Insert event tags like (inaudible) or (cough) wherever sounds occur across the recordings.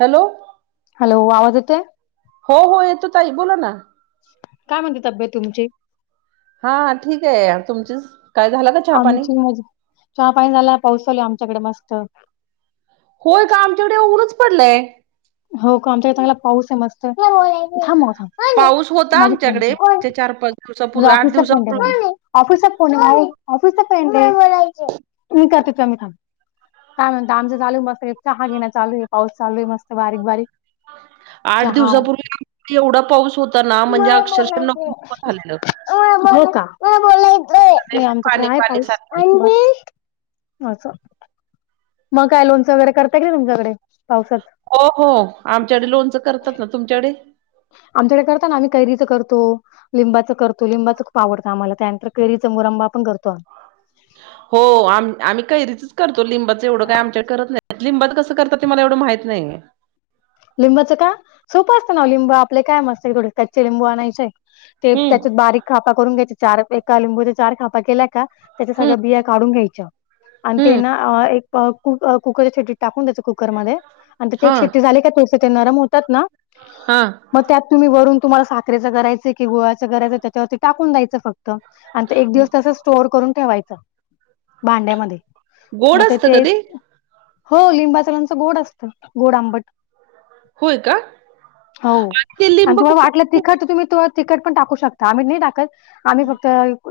Hello. Hello, आवाज येतोय? हो हो येतो ताई बोला ना. काय म्हणते तब्येत तुमची? हा ठीक आहे तुमचीच. काय झालं का चहा पाणी आमची मजा, चहा पाणी झालं. पाऊस चालू आहे आमच्याकडे मस्त. होय का? आमच्याकडे ऊनच पडलंय. हो का आमच्याकडे चांगला पाऊस आहे मस्त. थांब थांब. पाऊस होता माझी फ्रेंड आमच्याकडे आहे. मागच्या चार पाच माझी दिवसापूर्वी आठ ऑफिसचा फ्रेंड दिवसापूर्वी आहे (unintelligible) ऑफिस ऑफिसचा फ्रेंड आहे मी करते थांब. काय म्हणता, आमच चालू मस्त चहा घेणं चालू आहे पाऊस चालू आहे मस्त बारीक बारीक. आठ चहा दिवसापूर्वी एवढा पाऊस होता ना म्हणजे मला अक्षरशः नको बोलायचंय नको झालेलं. हो का? नाही पाणी आमच्याकडे आहे पाणी पाऊस. साठलेलं असं, मग काय लोणंच वगैरे करताय की तुमच्याकडे पावसात. हो हो आमच्याकडे लोणचं करतात ना. तुमच्याकडे? आमच्याकडे करता ना आम्ही कैरीच करतो. लिंबाच करतो लिंबाचं खूप आवडं आम्हाला. त्यानंतर कैरीचा मुरंबा पण करतो आम्ही. हो आम-आम्ही कैरीचच करतो लिंबाच एवढं काय आमच्या करत नाही. लिंबाचं कसं करतात ते मला एवढं माहीत नाहीय. लिंबाचं का? सोपं असतं ना लिंब आपले काय मस्त आहे थोडे कच्चे लिंबू आणायचे. ते हम्म त्याच्यात बारीक खापा करून घ्यायचे चार एका लिंबूच्या चार खापा केल्या का त्याच्या हम्म सगळ्या बिया काढून घ्यायच्या आणि ते हम्म ना एक कु- कुकरच्या शेट्टीत टाकून द्याय कुकरमध्ये आणि ते हा एक शिट्टी झाली का त्याचे ते नरम होतात ना. हा. मग त्यात तुम्ही वरून तुम्हाला साखरेचं करायंच हाय की गुळाच कराययं, त्याच्यावर ते टाकून द्यायचं फक्त. आणि तो एक दिवस तसंच स्टोर करून ठेवायचं भांड्यामध्ये. गोड मग ते असतं का तेच हो लिंबाच लोणचं गोड असत गोड आंबट. होय का? हो ते आणि लिंब तुम्हाला वाटलं कुकर तिखट तुम्ही तवा तिखट पण टाकू शकता, आम्ही नाही टाकत. आम्ही फक्त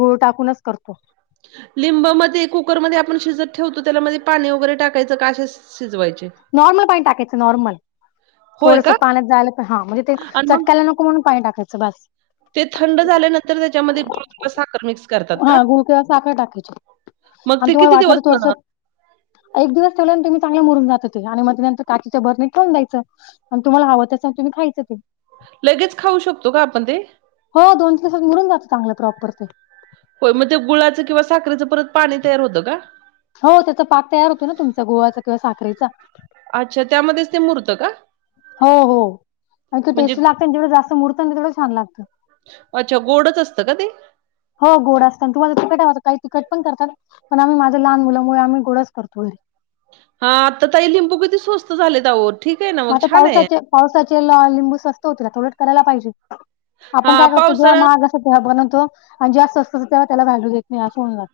गुळ टाकूनच करतो. लिंबमध्ये कुकरमध्ये आपण शिजत ठेवतो त्यामध्ये पाणी वगैरे टाकायचं का असेच? शिजवायचे. नॉर्मल पाणी टाकायचं नॉर्मल. होय थोडंसं का? पाण्यात जायला तर हा म्हणजे ते आणि मग चटकायला नक (unintelligible) पाणी टाकायचं बसं. ते थंड झाल्यानंतर त्याच्यामध्ये किंवा साखर मिक्स करतात हा का? गुळ किंवा साखर टाकायची. मग ते आणि किती तुम्हाला वाटलं दिवस तर थोडसं. अ, एक दिवस ठेवल्यानंतर मी चांगल्या मुरून जात ते आणि मध्ये नंतर काचेच्या बरणीत ठेवून जायचं. आणि तुम्हाला हवं तसं तुम्ही खायच ते. लगेच खाऊ शकतो का आपण ते? हो दोन तीन दिवसात मुरून जातं चांगलं प्रॉपर ते. होय. मग ते गुळाचं किंवा साखरेचं परत पाणी तयार होतं का? हो त्याचा पाक तयार होतो ना तुमचा गुळाचा किंवा साखरेचा. अच्छा त्यामध्येच ते मुरतं का? हो हो, परंतु म्हणजे टेस्टी लागते जेवढं जास्त मुरत ना तेवढं छान लागतं. अच्छा गोडच असतं का ते? हो गोड असतं तुम्हाला तिखट हवं काही तिकट पण करतात, पण आम्ही माझ्या लहान मुलामुळे आम्ही गोडच करतो घरी. हा आता तरी लिंबू किती स्वस्त झाले अवो. मग आता पावसाचे पावसाचे आ लिंबू स्वस्त होतात उलट करायला पाहिजे. आपण हां काय करतो जेव्हा पावसाळा महाग असतं तेव्हा बनवतो आणि जेव्हा स्वस्त असतं तेव्हा त्याला व्हॅल्यू देत नाही, असं होऊन जात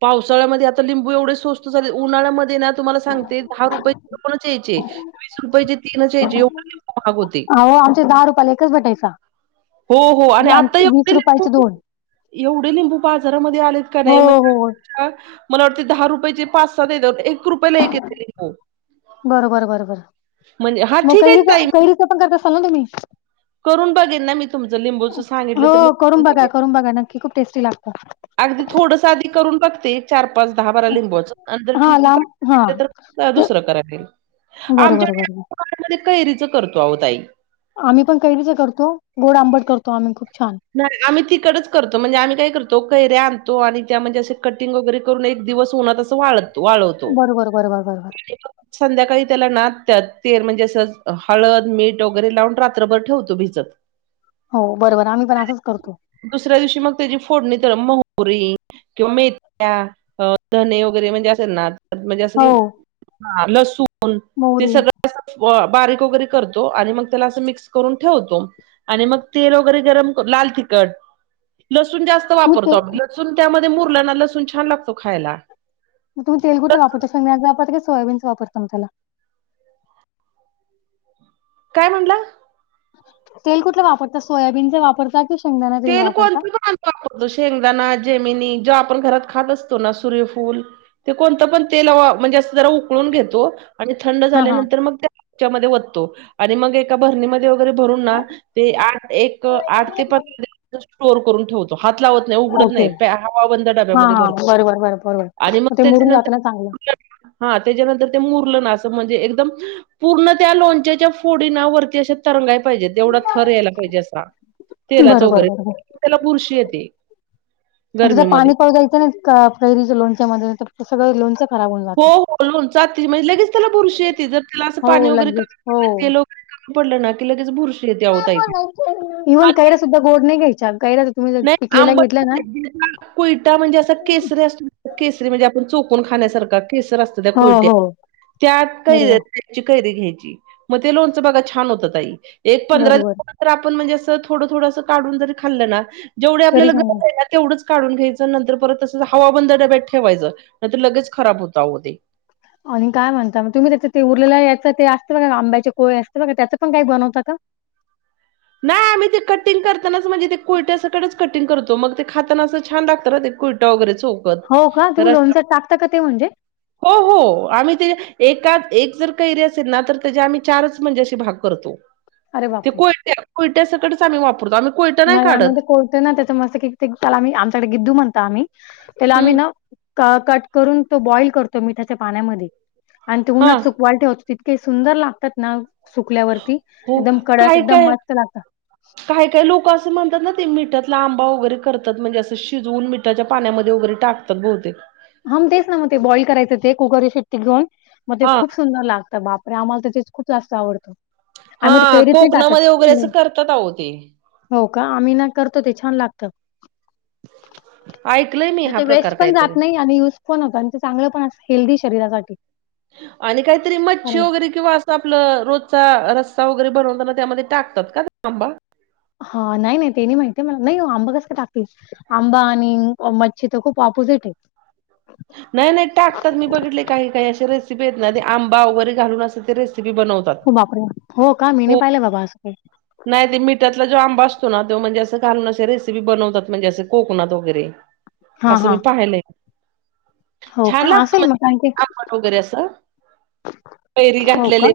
पावसाळ्यामध्ये आता लिंबू एवढे स्वस्त झालेत, उन्हाळ्यामध्ये ना. तुम्हाला सांगते दहा रुपयाचे दोनच यायचे, वीस रुपयाचे तीनच यायचे, एवढ लिंबू महाग होते. अहो आमचे दहा रुपयाला एक. एकच भेटायचा. हो हो आणि आता एवढे वीस रुपयाचे लिंबू दोन. एवढे लिंबू बाजारामध्ये आलेत का हो नाही म हो मला वाटते दहा रुपयाेची पाच सहा देतात, एक रुपयेला एक येते लिंबू. बरं बरं बरं बरं. म्हणजे हा मग ठीक आहे ताई कैरीच-कैरीच पण करत असाल ना तुम्ही? करून बघेन ना मी तुमचं लिंबूचं हो सांगितलं तर मी करून बघा बघेन. करून बघा, नक्की खूप टेस्टी लागत अगदी थोडसं आधी करून बघते. चार पाच दहा बारा लिंबूच आणि जर हा ठीक ठीक लांब हा वाटलं तर दुसरं करायला घेईन. बरं बरं बरं बर. आम्ही म्हणे कैरीच करतो अहो ताई. आम्ही पण कैरीचं करतो, गोड आंबट करतो आम्ही खूप छान. नाही आम्ही तिखटच करतो म्हणजे आम्ही काय करतो कैऱ्या आणतो आणि त्या म्हणजे असे कटिंग वगैरे. करून एक दिवस उन्हात असं वाळत-वाळवतो. बरोबर बरोबर बरोबर संध्याकाळी त्याला नादत्यात तेल म्हणजे असं हळद मीठ वगैरे लावून रात्रभर ठेवतो भिजत. हो बरोबर आम्ही पण असंच करतो. दुसऱ्या दिवशी मग त्याची फोडणी तर मोहरी. किंवा मेथ्या, धणे वगैरे म्हणजे असेल ना म्हणजे हो असं लसुन ते मोहरी सगळ बारीक वगैरे करतो आणि मग त्याला असं मिक्स करून ठेवतो. आणि मग तेल वगैरे गरम कर, लाल तिखट लसूण जास्त तुम्ही वापरतो तेल आपलं लसुन त्यामध्ये मुरला ना लसुन छान लागतो खायला मग तुम्ही तेल कुठलं वापरता? शेंगदाण्याचं वापरता का सोयाबीनच वापरता मग त्याला? काय म्हणला? तेल कुठलं वापरता? सोयाबीनच वापरता कि तेल कोणतंच भा वापरतो, शेंगदाणा जेमिनी जो आपण घरात खात असतो ना सूर्यफूल ते कोणतं पण तेल अव म्हणजे असं जरा उकळून घेतो आणि थंड हां हां झाल्यानंतर मग त्या. च्या मध्ये ओततो आणि मग एका बरणीमध्ये वगैरे भरून ना. ते आठ एक आठ ते प कुछ स्टोर करून ठेवतो. तो हात लावत नाही, उघडत ओके नाही. हवा बंद हां डब्यामध्ये हां भरतो बरोबर बरोबर बरोबर आणि मग ते मुरून जातं त्याच्यानंतर ना चांगलं हा त्याच्यानंतर ते मुरलं ना असं म्हणजे एकदम पूर्ण त्या लोणच्याच्या फोडी ना वरती अशा तरंगाय पाहिजेत, एवढा थर यायला पाहिजे असा. बरं तेलाचा बरं वगैरे. बरं बरं त्याला बुरशी येते आणि तिथं गरमीमध्ये. पाणी पळयचं ना का कैरीच्या लोनच्या मध्ये तर सगळं लोनच. हो हो लोणचं आतीच म्हणजे लगेच त्याला बुरशी येते, जर तीला असं पाणी हो वगैरे कमी लगेच पडलं हो तेल काय कमी पडलं ना, की लगेच बुरशीे येते अहो हा ताई ते इव्हन कैरा सुद्धा गोड नाही घ्यायच्या कैरा नाही आंबट. (unintelligible) कुयटा म्हणजे असं केसरी असतो केसरीे म्हणजे आपण चोकून खाण्यासारखा केसर असतं. त्या हो कुलट्या हो त्यात बरोबर (unintelligible) कच्छी कैरी घ्यायची, मग ते लोनचं बघा छान होतं ताई. एक पंधरा दि बरोबर तर आपण म्हणजे असं थोडं थोडं असं काढून जरी खाल्ल ना, जेवढे तरी आपल्याला छान गरज आहे ना तेवढंच काढून घ्यायचं, नंतर परत तसंच हवा बंद डब्यात ठेवायचं. नाहीतर लगेच खराब होतं अहो ते. आणि काय म्हणता मग तुम्ही त्याच ते उरलेल्या याचं ते असते बघ आंब्याचे कोय असते बघा, त्याचं पण काही बनवता का? नाही आम्ही ते कटिंग करतानाच म्हणजे, ते कोयट्या सकडेच कटिंग करतो मग ते खाताना असं छान लागतं ना ते कोय (unintelligible) हो का तुम्ही लोणचं टाकता का ते म्हणजे? हो हो आम्ही ते एकाच एक जर कैरी असेल ना, तर त्याचे आम्ही चारच म्हणजे अशे भाग करतो. अरे ते बापरे कोयट्या-कोयट्या सकटच आम्ही वापरतो. आम्ही कोयटा नाही काढत. (unintelligible) ना त्याचं मस्त पैकी त्याला आम्ही आमच्याकडे गिद्दू म्हणतो आम्ही त्याला आम्ही हम्म ना क-कट करून तो बॉईल करतो मिठाच्या पाण्यामध्ये आणि ते हा उन्हात सुक वाल ठेवातो तितके सुंदर लागतात ना सुकल्यावरती एकदम कडक, एकदम मस्त लागतं. काही काही लोकं अस म्हणतात ना, ते मिठातलं आंबा वगैरे करतात म्हणजे असं शिजवून मिठ मिठाच्या पाण्यामध्ये वगैरे टाकतात बहुतेक. हम तेच ना मग ते बॉईल करायचं ते कुकरची शिट्टी घेऊ मग ते हा खूप सुंदर लागते बापरे आम्हाला त्याच्याचे खूप जास्त आवडतो. हा कोकणामध्ये वगैरे असं करतात आहो ते. हो का आम्ही ना करतो ते छान लागतं. ऐकलंय मी आणि हा ते प्रकार वेस्ट पण जात काहीतरी नाही आणि युज पण होत आणि ते चांगलं पण आस हेल्दी शरीरासाठी. आणि काहीतरी मच्छी कारण वगैरे किंवा असं आपलं रोजचा रस्सा वगैरे बनवताना त्यामध्ये टाकतात का आंबा. हा. नाही नाही ते नाही माहिती मला. नाही ओ आंबा कसं काय टाकतील. आंबा आणि मच्छी तर खूप ऑपोजिट आहे. नाही नाही टाकतात मी बघितलंय. काही काही असे रेसिपी आहेत ना आंबा वगैरे घालून असे ते रेसिपी बनवतात. बापरे, हो का? मी नाही पाहिले बाबा अस काही. नाही ते मिठातला जो आंबा असतो ना, तो म्हणजे असं घालून अशी रेसिपी बनवतात म्हणजे असं कोकणात वगैरे. हां, असं मी हां. पाहीलंय. हो छान का? लागत असेल मग कारण की आंबट वगैरे असं कैरी हो का? घातलेली.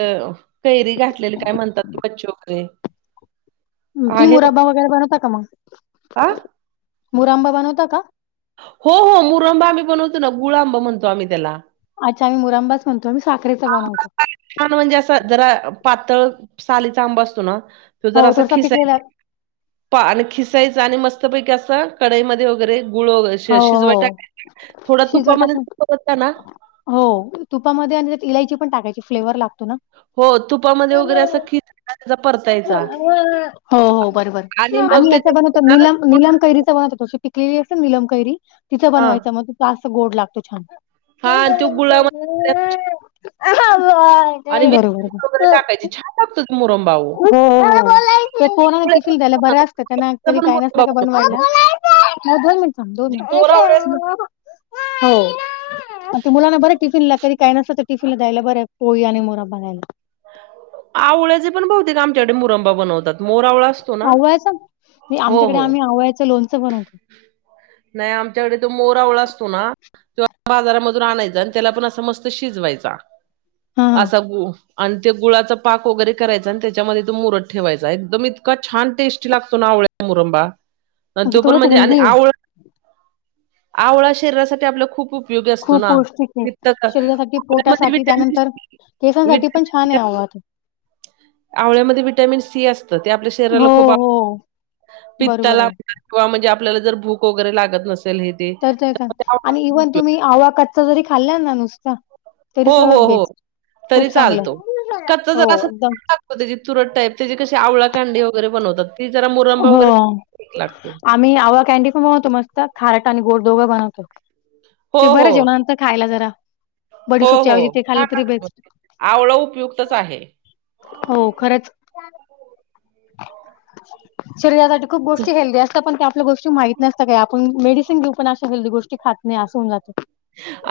कैरी घातलेली काय म्हणतात कच्चे वगैरे ती आहे मुरांबा वगैरे बनवता का मग, बघा मुरंबा बनवता का? हो हो मुरंबा आम्ही बनवतो ना, गुळंबा म्हणतो आम्ही त्याला. अच्छा मी मुरांबा म्हणतो मी साखरेचा बनवतो. छान म्हणजे असं जरा पातळ सालीचा आंब असतो ना तो हो, जर असा थोडासा पिकलेला खिसायचा पा आणि खिसायच आणि मस्त पैकी असं कढईमध्ये वगैरे. गुळ वगैरे हो, शिज-शिजवाय हो. टाकायचं. थोडा शिजवत तुपामध्ये टाकून परतलं ना हो तुपामध्ये आणि त्यात इलायची पण टाकायची, फ्लेवर लागतो ना. हो तुपामध्ये वगैरे असं खिसायचा त्याचा परतायचा हो हो बरोबर. आणि मग आम्ही याच बनवतो. त्याच्या निल-निलम कैरीचा बनवतो. तो पिकलेली असते ना निलम कैरी तिच हा बनवायचं, मग ते जास्त गोड लागतो छान. हा आणि तो गुळामध्ये (unintelligible) बर बर बर. (unintelligible) मुरम खुप कोणाला टिफिल द्यायला बऱ्या त्याचा असतं, त्यांना कधी पण काही मुरंबा नसल्या का बनवतात बनवायला. बघ. थांब दोन जे मिनिटं मोरावळे असतात हो. ते मुलांना बरं टिफिनला कधी काही नसलं, तर टिफिनला द्यायला बरे आहे पोळी आणि मुरंबा खायला. आवळ्याचे पण बहुतेक आमच्याकडे मुरंबा बनवतात. मोर आवळा आवळ्याच नाही आमच्याकडे आम्ही आवळ्याचं लोणचं बनवतो. नाही आमच्याकडे तो मोर आवळा असतो ना (unintelligible) बाजारामधून आणायचा आणि त्याला पण असं मस्त शिजवायचा. हा हा असा गु आणि त्या गुळाचा पाक वगैरे करायचा आणि त्याच्यामध्ये तो मुरत ठेवायचा. एकदम इतका छान टेस्टी लागतो ना आवळ्या मुरंबा. तो ते पण उलट म्हणजे आणि हेल्दी आहे आवळा, आवळा शरीरासाठी आपल्या खूप उपयोगी असतो खूप ना. पौष्टिक आहे. पित्त क शरीरासाठी, आवळ्यामध्ये पोटासाठी व्हिटॅमिन त्यानंतर सी केसांसाठी पण व्हिटॅमिन छान सी आहे असतं. आवळा त्यो. आवळ्यामध्ये विटॅमिन सी असतं‌. ते आपल्या शरीराला हो खूप हो (unintelligible) बरोबर पित्ताला आहे किंवा म्हणजे आपल्याला जर भूक वगैरे लागत नसेल हे तर ते मग त्या आणि आवळ्याचा खूप इव्हन उपयोग तुम्ही, आवळा कच्चा जरी खाल्ल्या ना नुसतं. तरी हो, हो, सर्वात हो बेस्ट, तरी खूप चांगलं. चालतो. कच्चा हो जरा असं एकदम तिखट लागतो त्याची तुरट टाईप त्याची कशी आवळा कांडी वगैरे बनवतात. ती जरा मुरंबा हो. वगैरे ठीक लागतो. आत आम्ही आवळा कॅनडी पण बनवतो. मस्त खारट आणि गोड दोघं बनवतो, हो, ते बरे हो, जेवना नंतर. खायला जरा, हो बडीशोपच्या हो. ऐवजी ते खाल्लं तरी बेस्ट आवळा उपयुक्तच आहे. हो खरंच. (unintelligible) खप गोष्ट हेल्दी असतं, पण ते आपल्या गोष्टी माहीत नसतं काही. आपण मेडिसन घेऊ पण अशी हेल्दी गोष्टी खात नाही, असं होऊन जातं.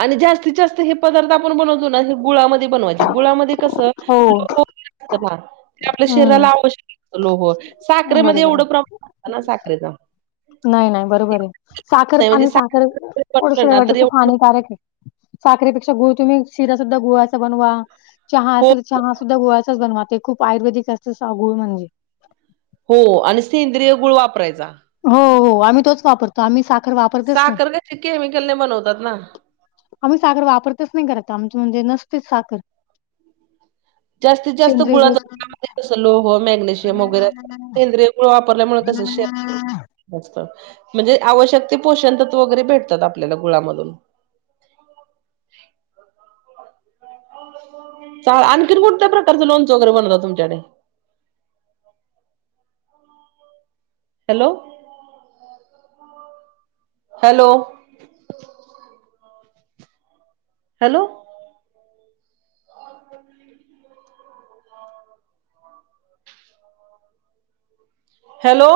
आणि जास्तीत जास्त हे. पदार्थ आपण बनवतो ना ते गुळामध्ये बनवायचे. गुळामध्ये कसं हो लो (unintelligible) असत ना. ते आपल्या शरीराला हम्म आवश्यक असतं लोह. साखरेमध्ये बरोबर एवढं आहे प्रमाण असते ना साखरेचं नाही नाही बरोबर आहे, साखर म्हणजे आणि साखर बनवलं ना तर (unintelligible) खूप एवढं हानिकारक आहे. साखरे पेक्षा गुळ तुम्ही शिरा सुद्धा गुळाचा बनवा चहा हो असेल चहा सुद्धा गुळाचाच बनवा ते, खूप आयुर्वेदिक असतील गुळ म्हणजे. हो आणि सेंद्रिय गुळ वापरायचा. हो हो. आम्ही तोच वापर तर आम्ही साखर वाप साखर कशी केमिकलने बनवतात ना. आम्ही साखर वापरतच नाही घरात आमच्या म्हणजे नसतेच साखर. जास्तीत जास्त गुळाचा त्यामध्ये (unintelligible) लोह मॅग्नेशियम वगैरे सेंद्रिय गुळ वापरल्यामुळे कसं श त म्हणजे आवश्यक ते, पोषण तत्व वगैरे भेटतात आपल्याला गुळामधून. आणखी कोणत्या प्रकारचं लोणचं वगैरे बनवतात तुमच्याकडे? हॅलो. Hello, hello. (unintelligible) हॅलो.